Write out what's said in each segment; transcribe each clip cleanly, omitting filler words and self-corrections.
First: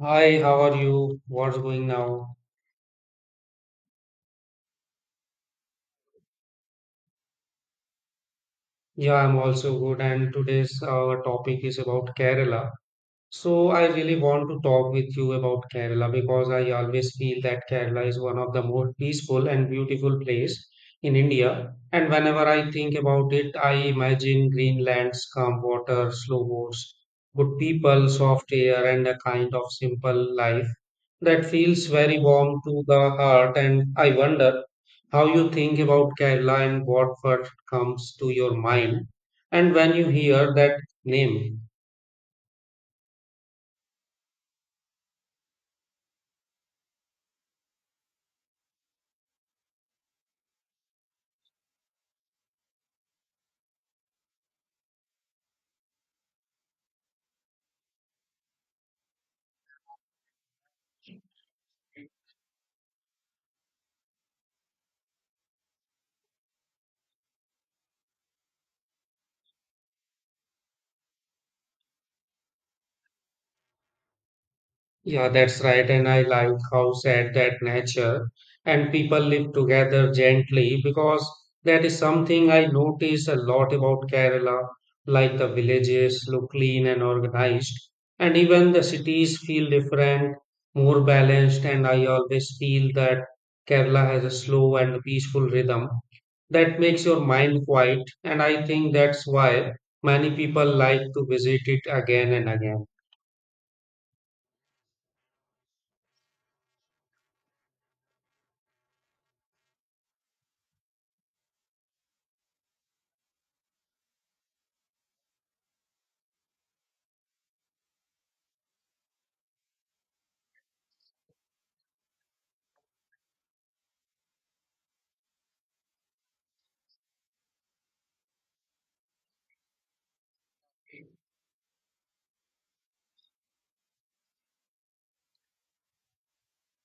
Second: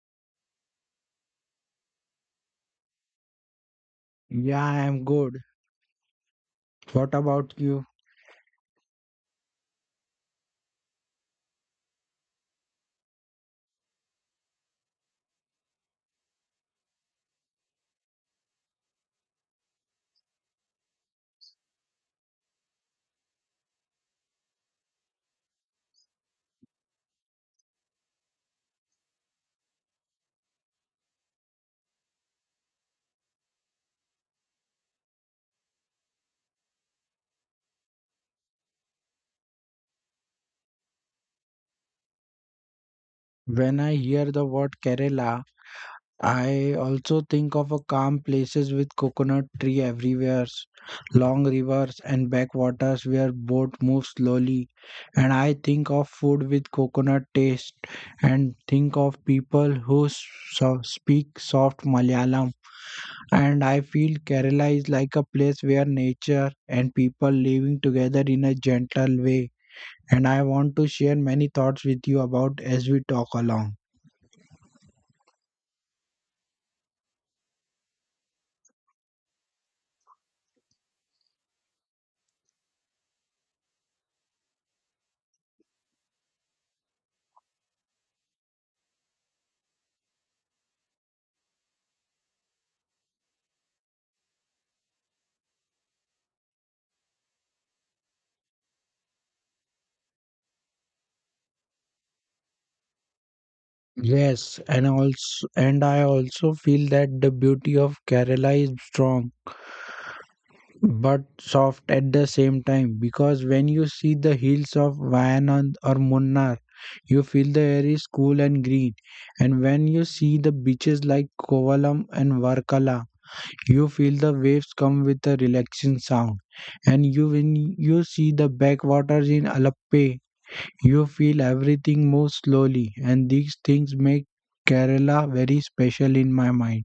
Hi, how are you? What's going now? Yeah, I am good. What about you? Yeah, I'm also good. And today's our topic is about Kerala. So I really want to talk with you about Kerala because I always feel that Kerala is one of the most peaceful and beautiful place in India. And whenever I think about it, I imagine green lands, calm water, slow boats, good people, soft air, and a kind of simple life that feels very warm to the heart. And I wonder how you think about Kerala and what first comes to your mind, and when you hear that name. When I hear the word Kerala, I also think of a calm places with coconut tree everywhere, long rivers and backwaters where boat moves slowly. And I think of food with coconut taste and think of people who speak soft Malayalam. And I feel Kerala is like a place where nature and people living together in a gentle way. And I want to share many thoughts with you about as we talk along. Yeah, that's right. And I like how sad that nature and people live together gently because that is something I notice a lot about Kerala. Like the villages look clean and organized, and even the cities feel different, more balanced. And I always feel that Kerala has a slow and peaceful rhythm that makes your mind quiet. And I think that's why many people like to visit it again and again. Yes, and I also feel that the beauty of Kerala is strong but soft at the same time, because when you see the hills of Wayanad or Munnar, you feel the air is cool and green, and when you see the beaches like Kovalam and Varkala, you feel the waves come with a relaxing sound, and you when you see the backwaters in Alappuzha, you feel everything move slowly, and these things make Kerala very special in my mind.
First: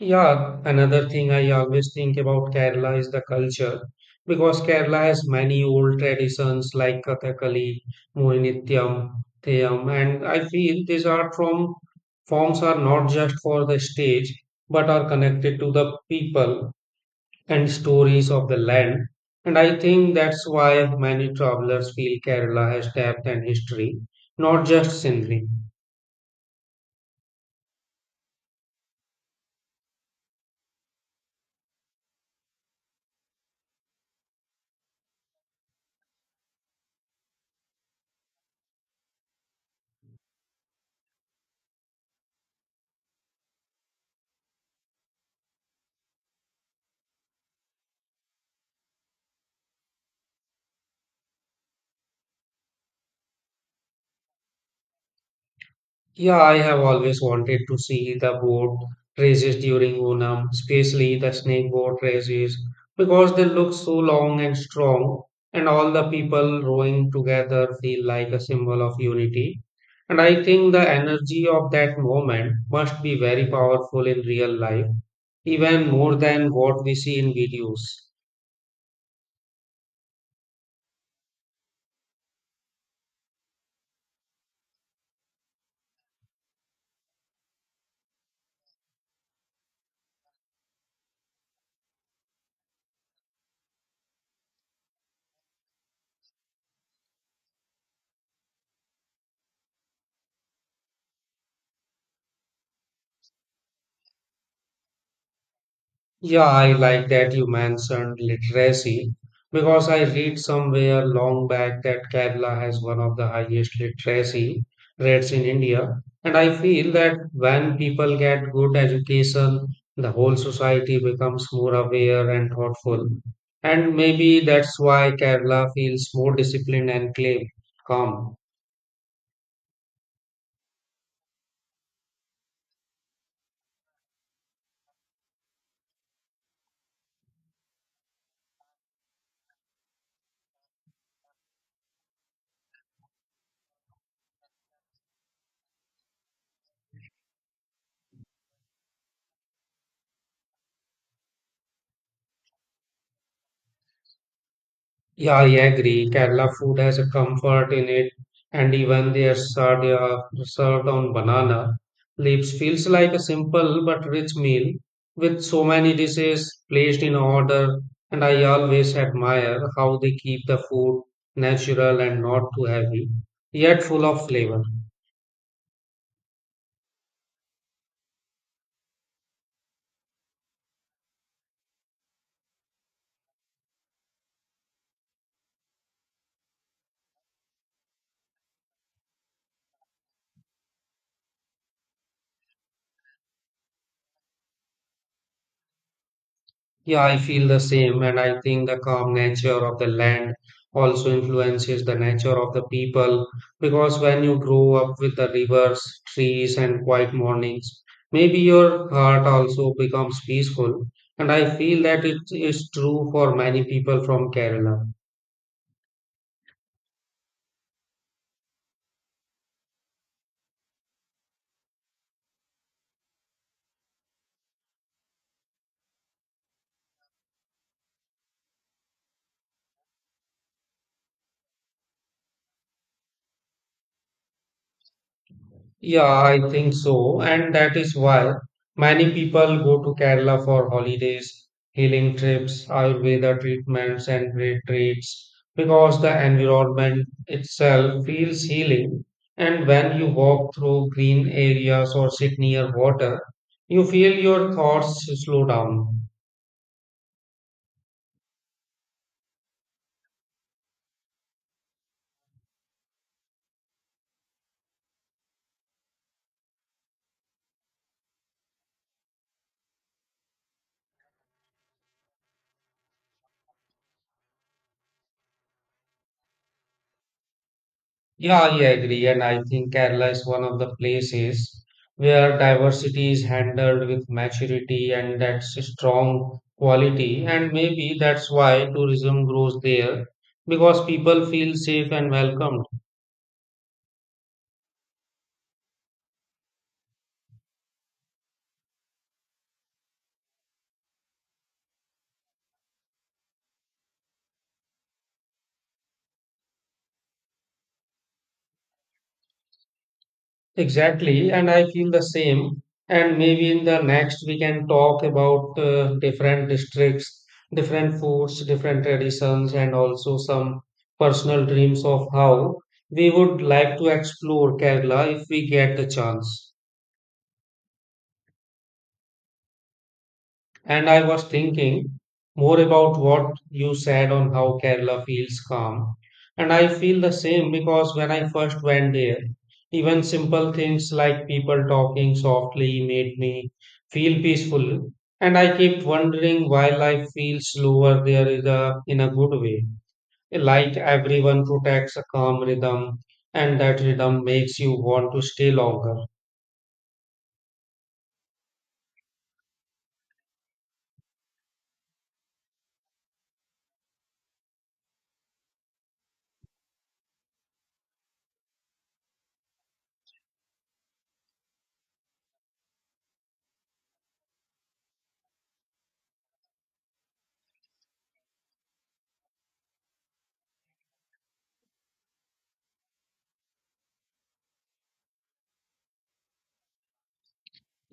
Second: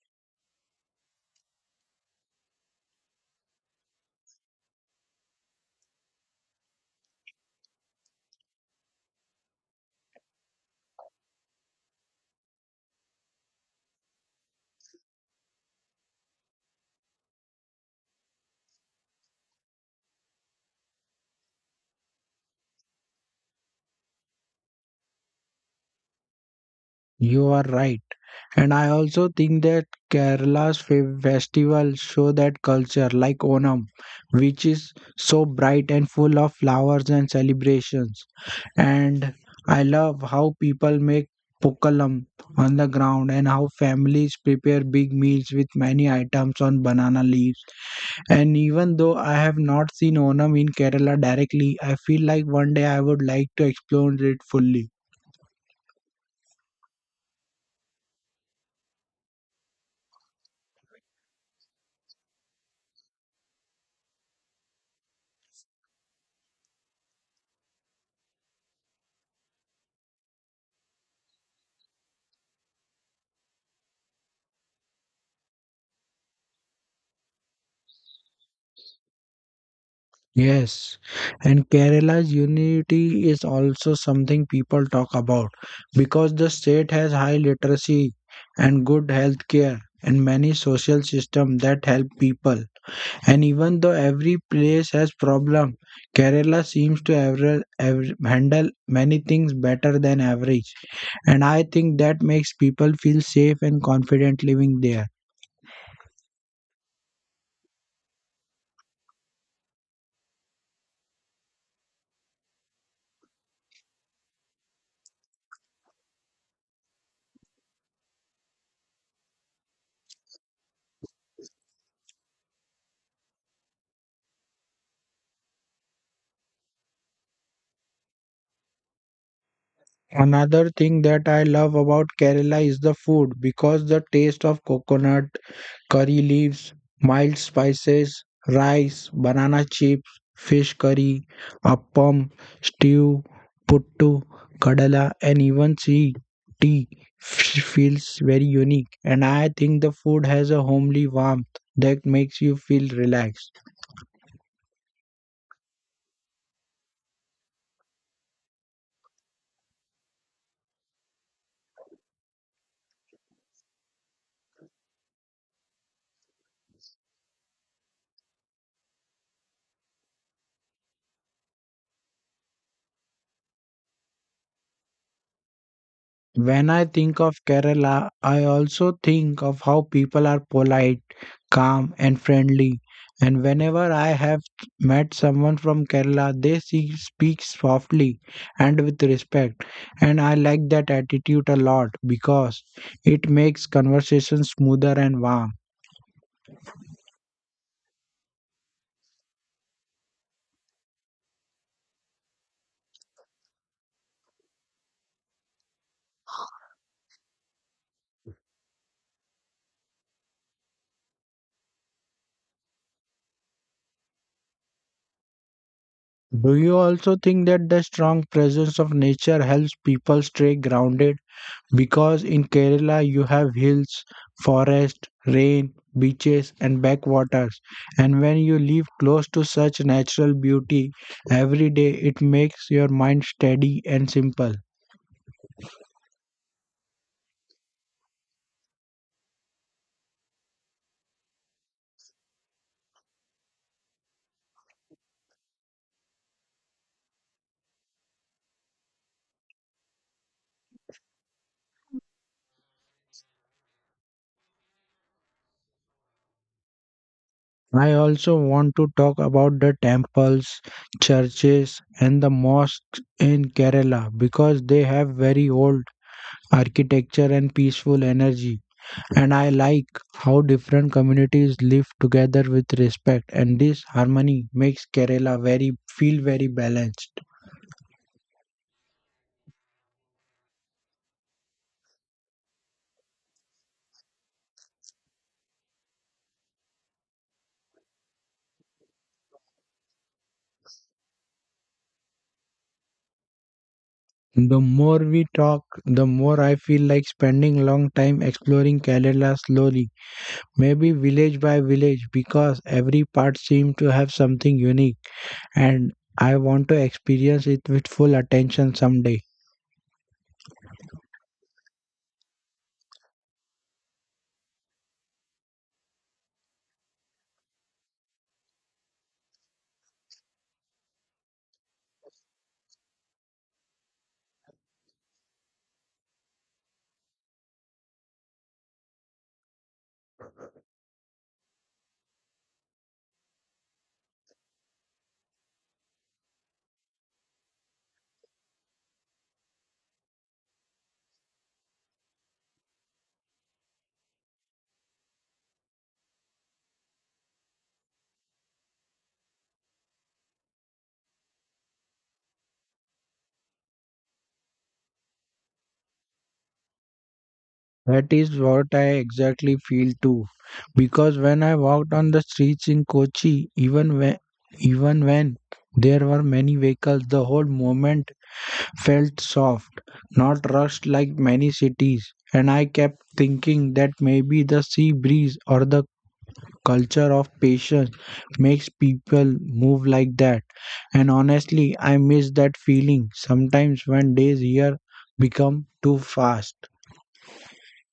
Yeah, another thing I always think about Kerala is the culture because Kerala has many old traditions like Kathakali, Mohiniyattam, Theyam, and I feel these art from forms are not just for the stage but are connected to the people and stories of the land. And I think that's why many travelers feel Kerala has depth and history, not just scenery. You are right. And I also think that Kerala's festivals show that culture, like Onam, which is so bright and full of flowers and celebrations. And I love how people make pokalam on the ground and how families prepare big meals with many items on banana leaves. And even though I have not seen Onam in Kerala directly, I feel like one day I would like to explore it fully. Yeah, I have always wanted to see the boat races during Onam, especially the snake boat races, because they look so long and strong, and all the people rowing together feel like a symbol of unity. And I think the energy of that moment must be very powerful in real life, even more than what we see in videos. Yes, and Kerala's unity is also something people talk about because the state has high literacy and good health care and many social systems that help people. And even though every place has problem, Kerala seems to ever handle many things better than average. And I think that makes people feel safe and confident living there. Yeah, I like that you mentioned literacy because I read somewhere long back that Kerala has one of the highest literacy rates in India. And I feel that when people get good education, the whole society becomes more aware and thoughtful. And maybe that's why Kerala feels more disciplined and calm. Another thing that I love about Kerala is the food, because the taste of coconut, curry leaves, mild spices, rice, banana chips, fish curry, appam, stew, puttu, kadala, and even sea tea feels very unique. And I think the food has a homely warmth that makes you feel relaxed. Yeah, I agree. Kerala food has a comfort in it, and even their sardia served on banana leaves feels like a simple but rich meal with so many dishes placed in order. And I always admire how they keep the food natural and not too heavy, yet full of flavor. When I think of Kerala, I also think of how people are polite, calm, and friendly. And whenever I have met someone from Kerala, they speak softly and with respect. And I like that attitude a lot, because it makes conversation smoother and warm. Yeah, I feel the same, and I think the calm nature of the land also influences the nature of the people because when you grow up with the rivers, trees, and quiet mornings, maybe your heart also becomes peaceful. And I feel that it is true for many people from Kerala. Do you also think that the strong presence of nature helps people stay grounded? Because in Kerala you have hills, forest, rain, beaches and backwaters. And when you live close to such natural beauty every day, it makes your mind steady and simple. Yeah, I think so. And that is why many people go to Kerala for holidays, healing trips, Ayurveda treatments, and retreats because the environment itself feels healing. And when you walk through green areas or sit near water, you feel your thoughts slow down. I also want to talk about the temples, churches and the mosques in Kerala, because they have very old architecture and peaceful energy. And I like how different communities live together with respect, and this harmony makes Kerala very feel very balanced. Yeah, I agree. And I think Kerala is one of the places where diversity is handled with maturity and that's a strong quality. And maybe that's why tourism grows there because people feel safe and welcomed. The more we talk, the more I feel like spending long time exploring Kerala slowly, maybe village by village, because every part seems to have something unique, and I want to experience it with full attention someday. Exactly, and I feel the same. And maybe in the next we can talk about different districts, different foods, different traditions, and also some personal dreams of how we would like to explore Kerala if we get the chance. And I was thinking more about what you said on how Kerala feels calm. And I feel the same because when I first went there, even simple things like people talking softly made me feel peaceful. And I kept wondering why life feels slower there is in a good way. Like everyone protects a calm rhythm, and that rhythm makes you want to stay longer. That is what I exactly feel too. Because when I walked on the streets in Kochi, even when there were many vehicles, the whole moment felt soft, not rushed like many cities. And I kept thinking that maybe the sea breeze or the culture of patience makes people move like that. And honestly, I miss that feeling sometimes when days here become too fast.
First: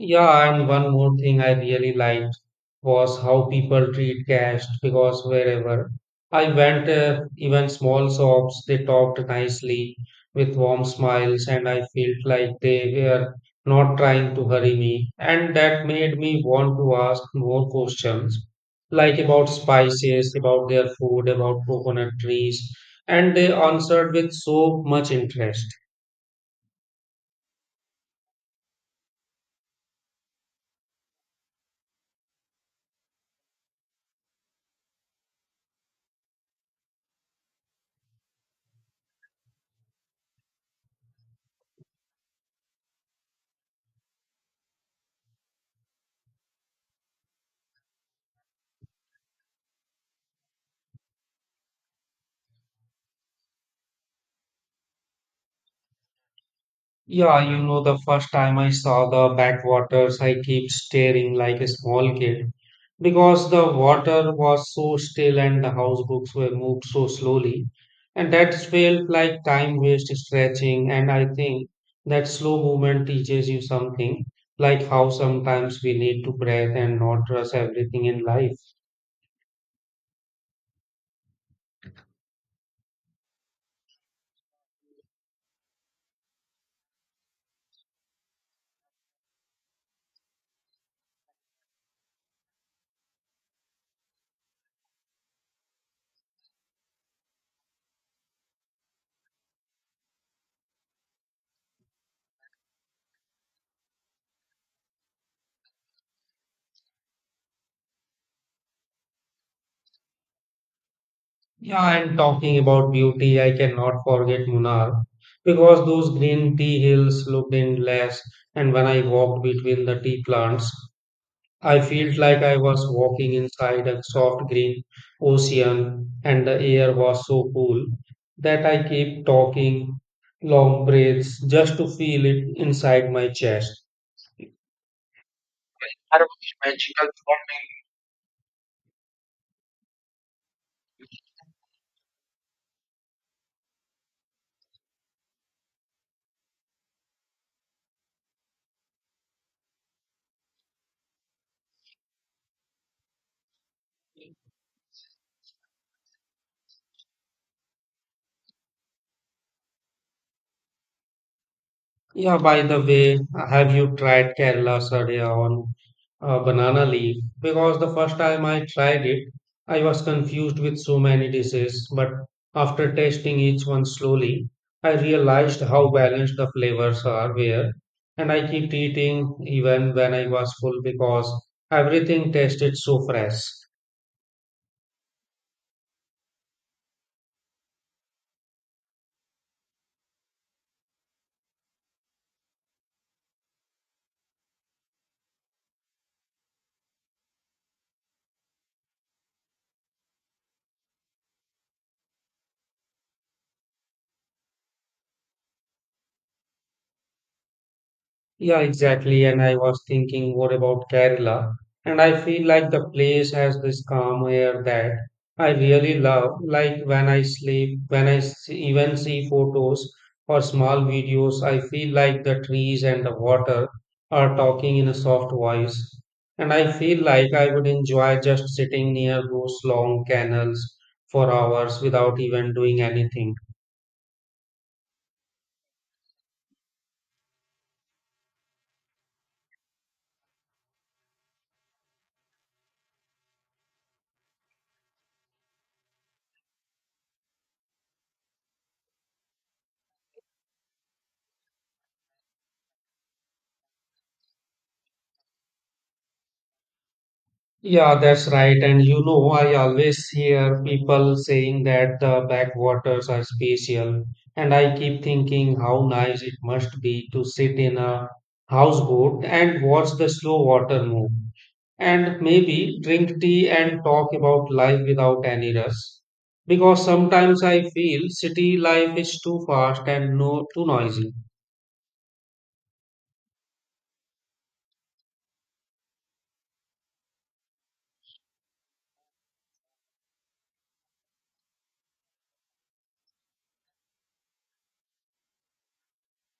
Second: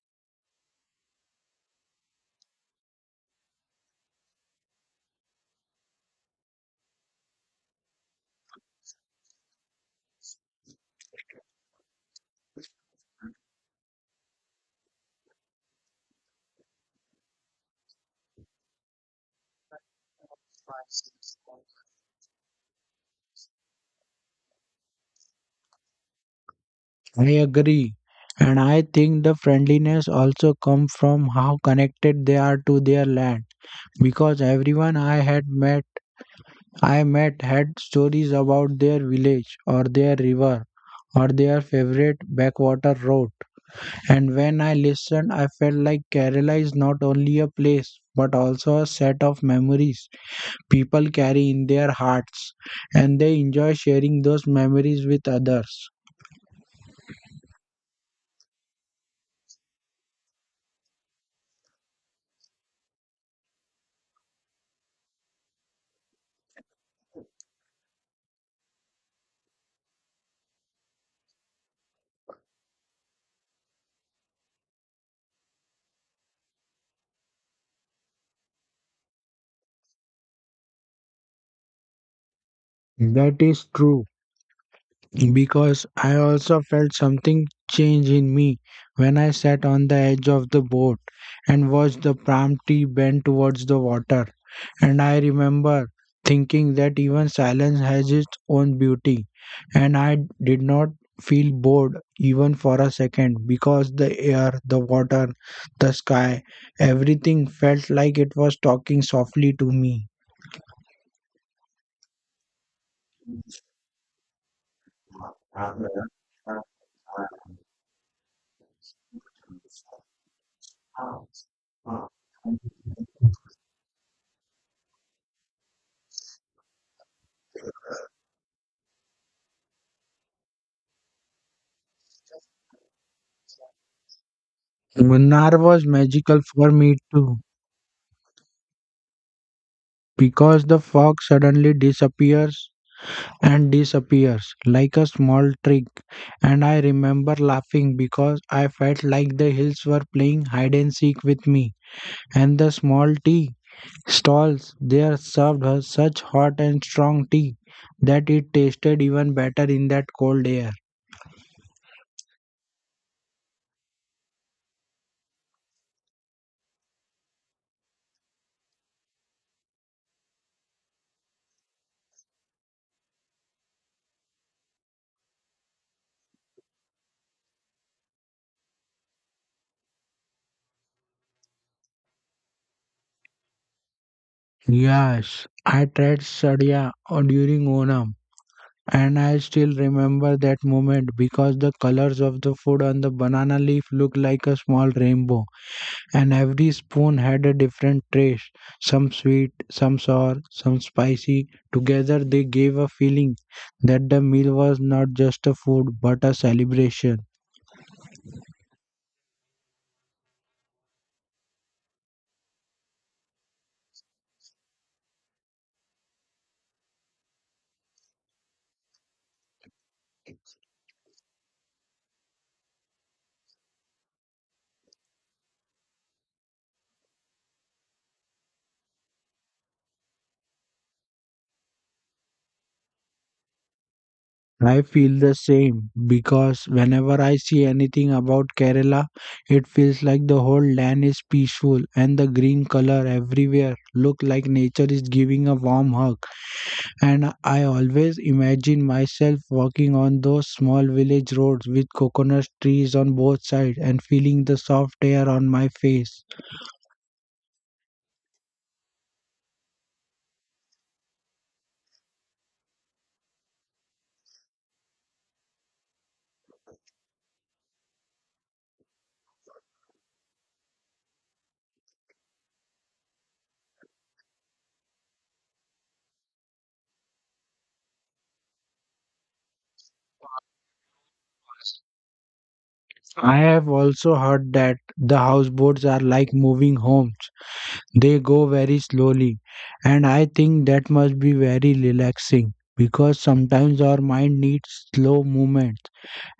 Yeah, and one more thing I really liked was how people treat cash because wherever I went, even small shops, they talked nicely with warm smiles, and I felt like they were not trying to hurry me. And that made me want to ask more questions, like about spices, about their food, about coconut trees, and they answered with so much interest. I agree. And I think the friendliness also comes from how connected they are to their land. Because everyone I met had stories about their village or their river or their favorite backwater road. And when I listened, I felt like Kerala is not only a place but also a set of memories people carry in their hearts, and they enjoy sharing those memories with others. Yeah, you know, the first time I saw the backwaters, I kept staring like a small kid because the water was so still and the house books were moved so slowly. And that felt like time waste stretching. And I think that slow movement teaches you something, like how sometimes we need to breathe and not rush everything in life. That is true. Because I also felt something change in me when I sat on the edge of the boat and watched the palm tree bend towards the water. And I remember thinking that even silence has its own beauty, and I did not feel bored even for a second because the air, the water, the sky, everything felt like it was talking softly to me. Yeah, and talking about beauty, I cannot forget Munnar because those green tea hills looked endless. And when I walked between the tea plants, I felt like I was walking inside a soft green ocean, and the air was so cool that I kept talking long breaths just to feel it inside my chest. Munnar was That magical was for me magical too, for me. because the fog suddenly disappears like a small trick, and I remember laughing because I felt like the hills were playing hide and seek with me, and the small tea stalls there served her such hot and strong tea that it tasted even better in that cold air. Yeah, by the way, have you tried Kerala Sadhya on banana leaf? Because the first time I tried it, I was confused with so many dishes, but after tasting each one slowly, I realized how balanced the flavors are where, and I keep eating even when I was full because everything tasted so fresh. Yes, I tried sadhya during Onam, and I still remember that moment because the colors of the food on the banana leaf looked like a small rainbow. And every spoon had a different taste, some sweet, some sour, some spicy. Together, they gave a feeling that the meal was not just a food but a celebration. Yeah, exactly. And I was thinking, what about Kerala? And I feel like the place has this calm air that I really love. Like when I sleep, when I even see photos or small videos, I feel like the trees and the water are talking in a soft voice. And I feel like I would enjoy just sitting near those long canals for hours without even doing anything. I feel the same, because whenever I see anything about Kerala, it feels like the whole land is peaceful and the green color everywhere look like nature is giving a warm hug. And I always imagine myself walking on those small village roads with coconut trees on both sides and feeling the soft air on my face. Yeah, that's right. And you know, I always hear people saying that the backwaters are special. And I keep thinking how nice it must be to sit in a houseboat and watch the slow water move. And maybe drink tea and talk about life without any rush. Because sometimes I feel city life is too fast and no too noisy. I have also heard that the houseboats are like moving homes. They go very slowly, and I think that must be very relaxing because sometimes our mind needs slow movement.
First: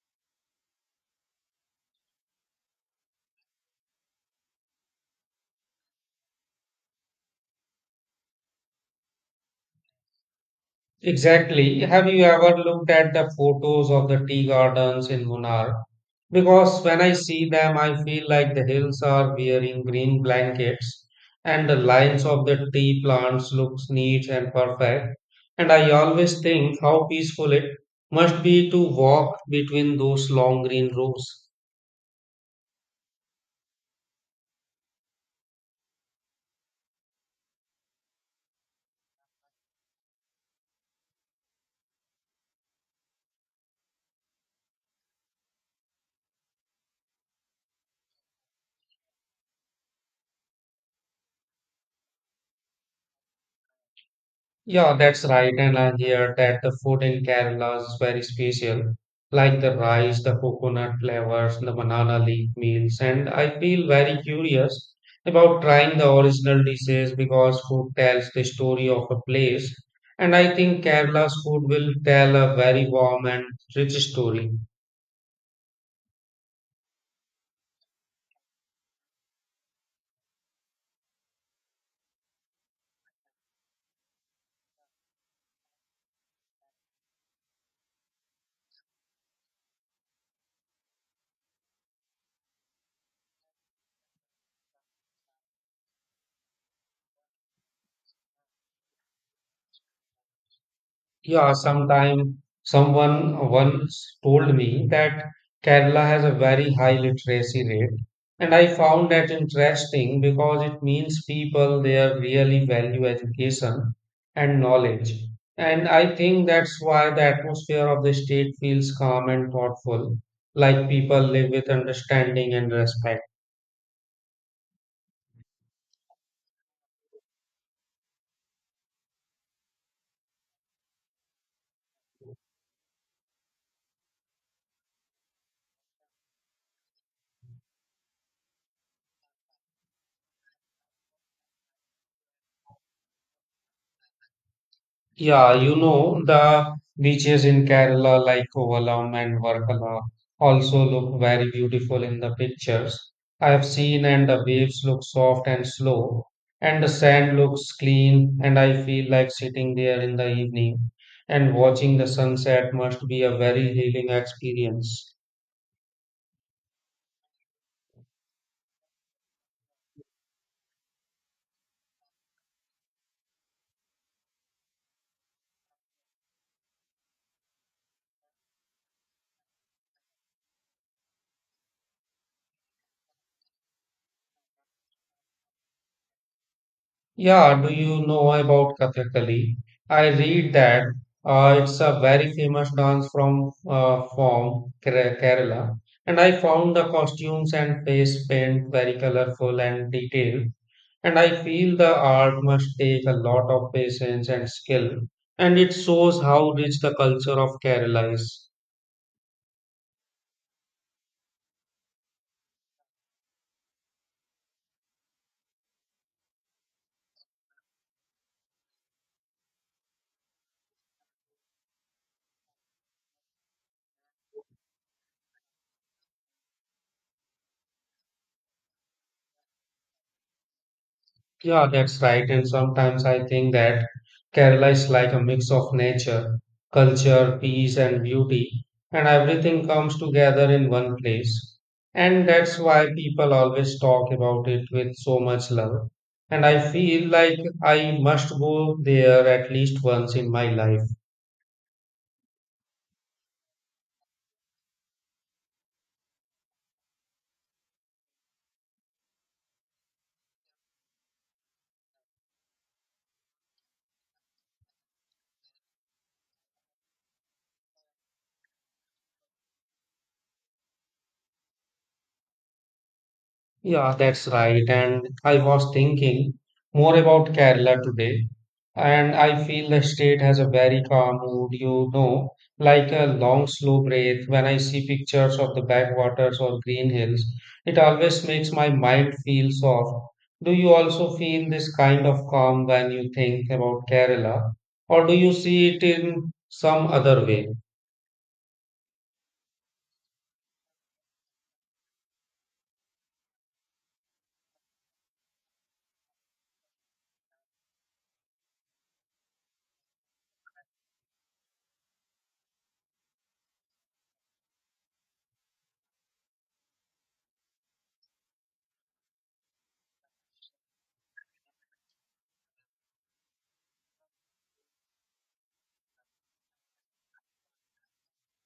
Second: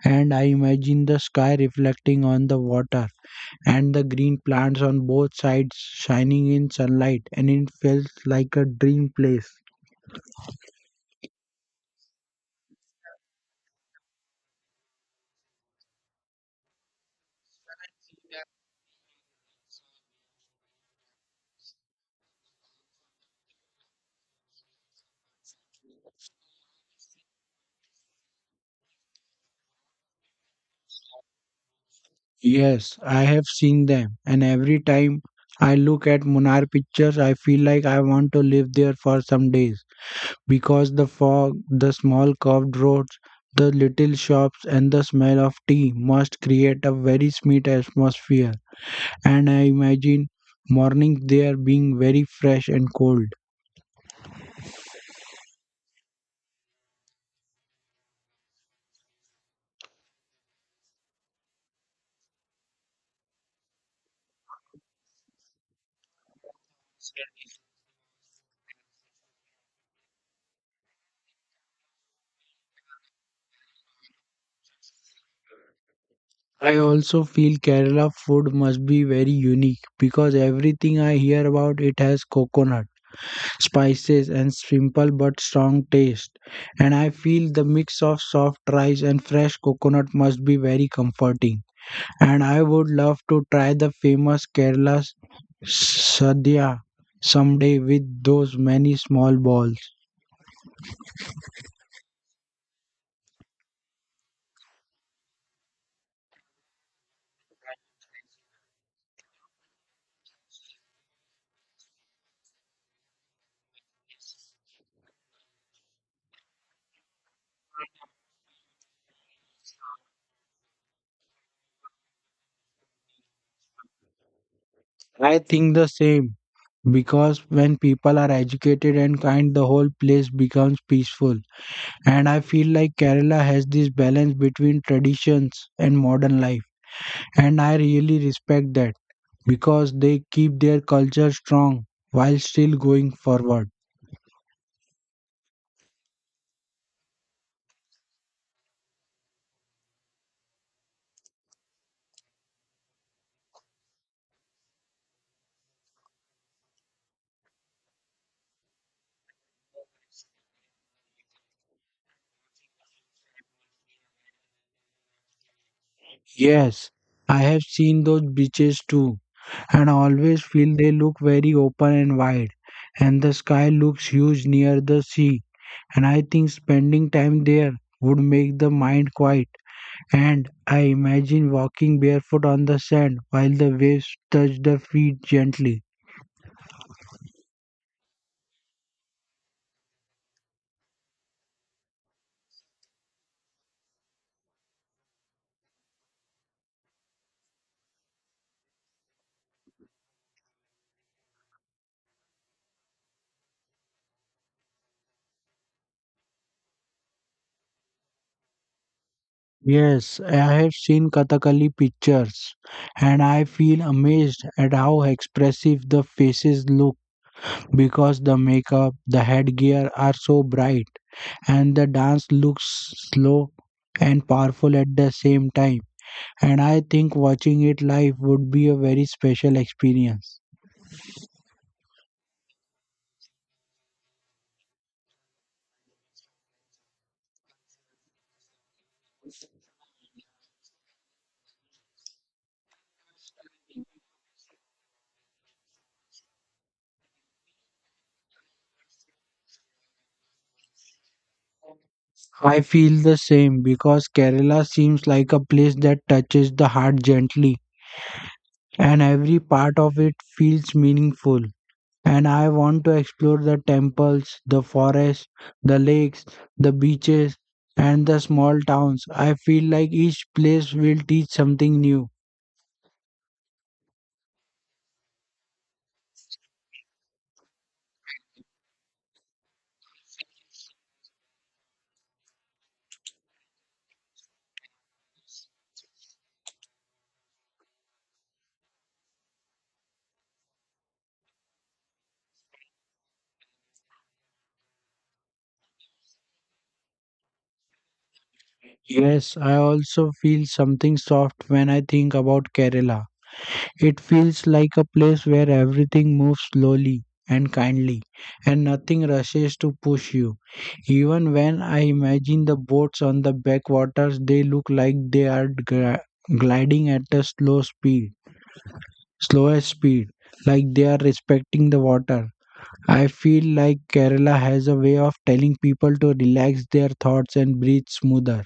And I imagine the sky reflecting on the water and the green plants on both sides shining in sunlight, and it felt like a dream place. Exactly. Have you ever looked at the photos of the tea gardens in Munnar? Because when I see them, I feel like the hills are wearing green blankets and the lines of the tea plants looks neat and perfect. And I always think how peaceful it must be to walk between those long green rows. Yes, I have seen them, and every time I look at Munar pictures, I feel like I want to live there for some days, because the fog, the small curved roads, the little shops and the smell of tea must create a very sweet atmosphere, and I imagine mornings there being very fresh and cold. Yeah, that's right. And I hear that the food in Kerala is very special, like the rice, the coconut flavors, the banana leaf meals. And I feel very curious about trying the original dishes because food tells the story of a place. And I think Kerala's food will tell a very warm and rich story. I also feel Kerala food must be very unique, because everything I hear about it has coconut, spices, and simple but strong taste. And I feel the mix of soft rice and fresh coconut must be very comforting. And I would love to try the famous Kerala sadhya someday with those many small balls. Yeah, sometime someone once told me that Kerala has a very high literacy rate, and I found that interesting because it means people there really value education and knowledge. And I think that's why the atmosphere of the state feels calm and thoughtful, like people live with understanding and respect. I think the same, because when people are educated and kind, the whole place becomes peaceful. And I feel like Kerala has this balance between traditions and modern life. And I really respect that, because they keep their culture strong while still going forward. Yeah, you know, the beaches in Kerala, like Kovalam and Varkala, also look very beautiful in the pictures. I have seen, and the waves look soft and slow, and the sand looks clean, and I feel like sitting there in the evening and watching the sunset must be a very healing experience. Yes, I have seen those beaches too, and I always feel they look very open and wide. And the sky looks huge near the sea. And I think spending time there would make the mind quiet. And I imagine walking barefoot on the sand while the waves touch the feet gently. Yeah, do you know about Kathakali? I read that it's a very famous dance from from Kerala, and I found the costumes and face paint very colorful and detailed. And I feel the art must take a lot of patience and skill, and it shows how rich the culture of Kerala is. Yes, I have seen Kathakali pictures, and I feel amazed at how expressive the faces look, because the makeup, the headgear are so bright and the dance looks slow and powerful at the same time. And I think watching it live would be a very special experience. Yeah, that's right. And sometimes I think that Kerala is like a mix of nature, culture, peace, and beauty, and everything comes together in one place. And that's why people always talk about it with so much love. And I feel like I must go there at least once in my life. I feel the same, because Kerala seems like a place that touches the heart gently and every part of it feels meaningful. And I want to explore the temples, the forests, the lakes, the beaches, and the small towns. I feel like each place will teach something new. Yeah, that's right. And I was thinking more about Kerala today, and I feel the state has a very calm mood, you know, like a long, slow breath. When I see pictures of the backwaters or green hills, it always makes my mind feel soft. Do you also feel this kind of calm when you think about Kerala, or do you see it in some other way? Yes, I also feel something soft when I think about Kerala. It feels like a place where everything moves slowly and kindly, and nothing rushes to push you. Even when I imagine the boats on the backwaters, they look like they are gliding at a slower speed, like they are respecting the water. I feel like Kerala has a way of telling people to relax their thoughts and breathe smoother.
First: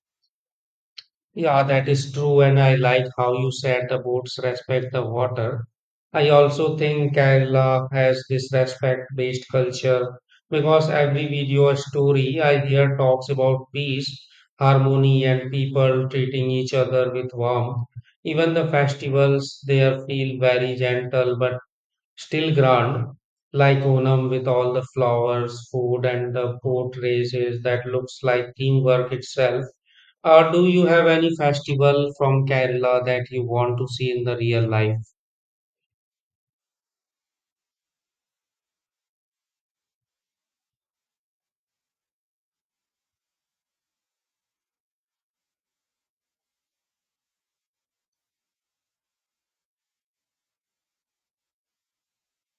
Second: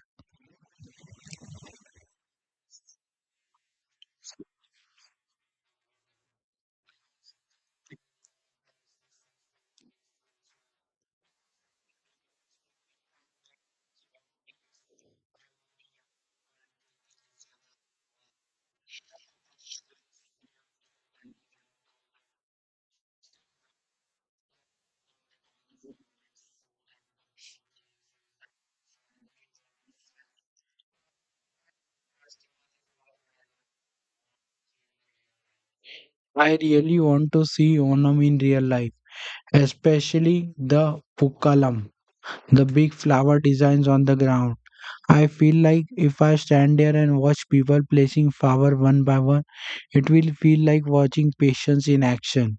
Yeah, that is true, and I like how you said the boats respect the water. I also think Kerala has this respect-based culture because every video or story I hear talks about peace, harmony, and people treating each other with warmth. Even the festivals there feel very gentle but still grand, like Onam with all the flowers, food, and the boat races that looks like teamwork itself. Do you have any festival from Kerala that you want to see in the real life? I really want to see Onam in real life, especially the Pukkalam, the big flower designs on the ground. I feel like if I stand there and watch people placing flower one by one, it will feel like watching patience in action.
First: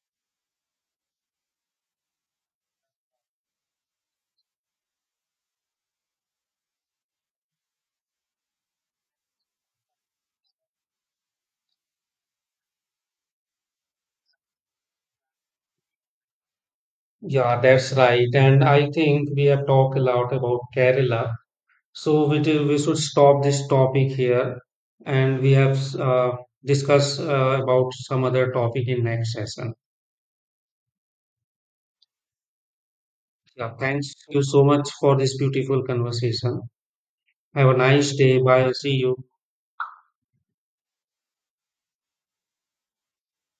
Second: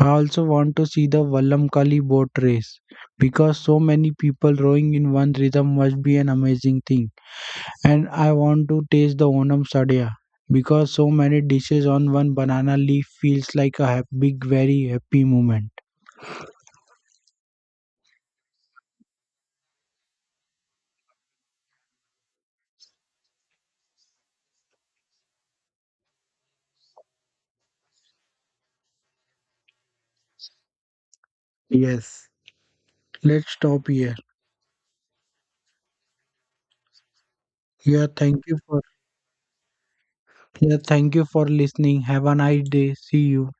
I also want to see the Vallamkali boat race, because so many people rowing in one rhythm must be an amazing thing. And I want to taste the Onam Sadya, because so many dishes on one banana leaf feels like a big, very happy moment. Yeah, that's right. And I think we have talked a lot about Kerala. So we should stop this topic here. And we have discussed about some other topic in next session. Yes. Let's Yeah, stop thanks here. you so much for this beautiful conversation. Have a Yeah, nice day. thank you Bye. for See you. Yeah, thank you for listening. Have a nice day. See you.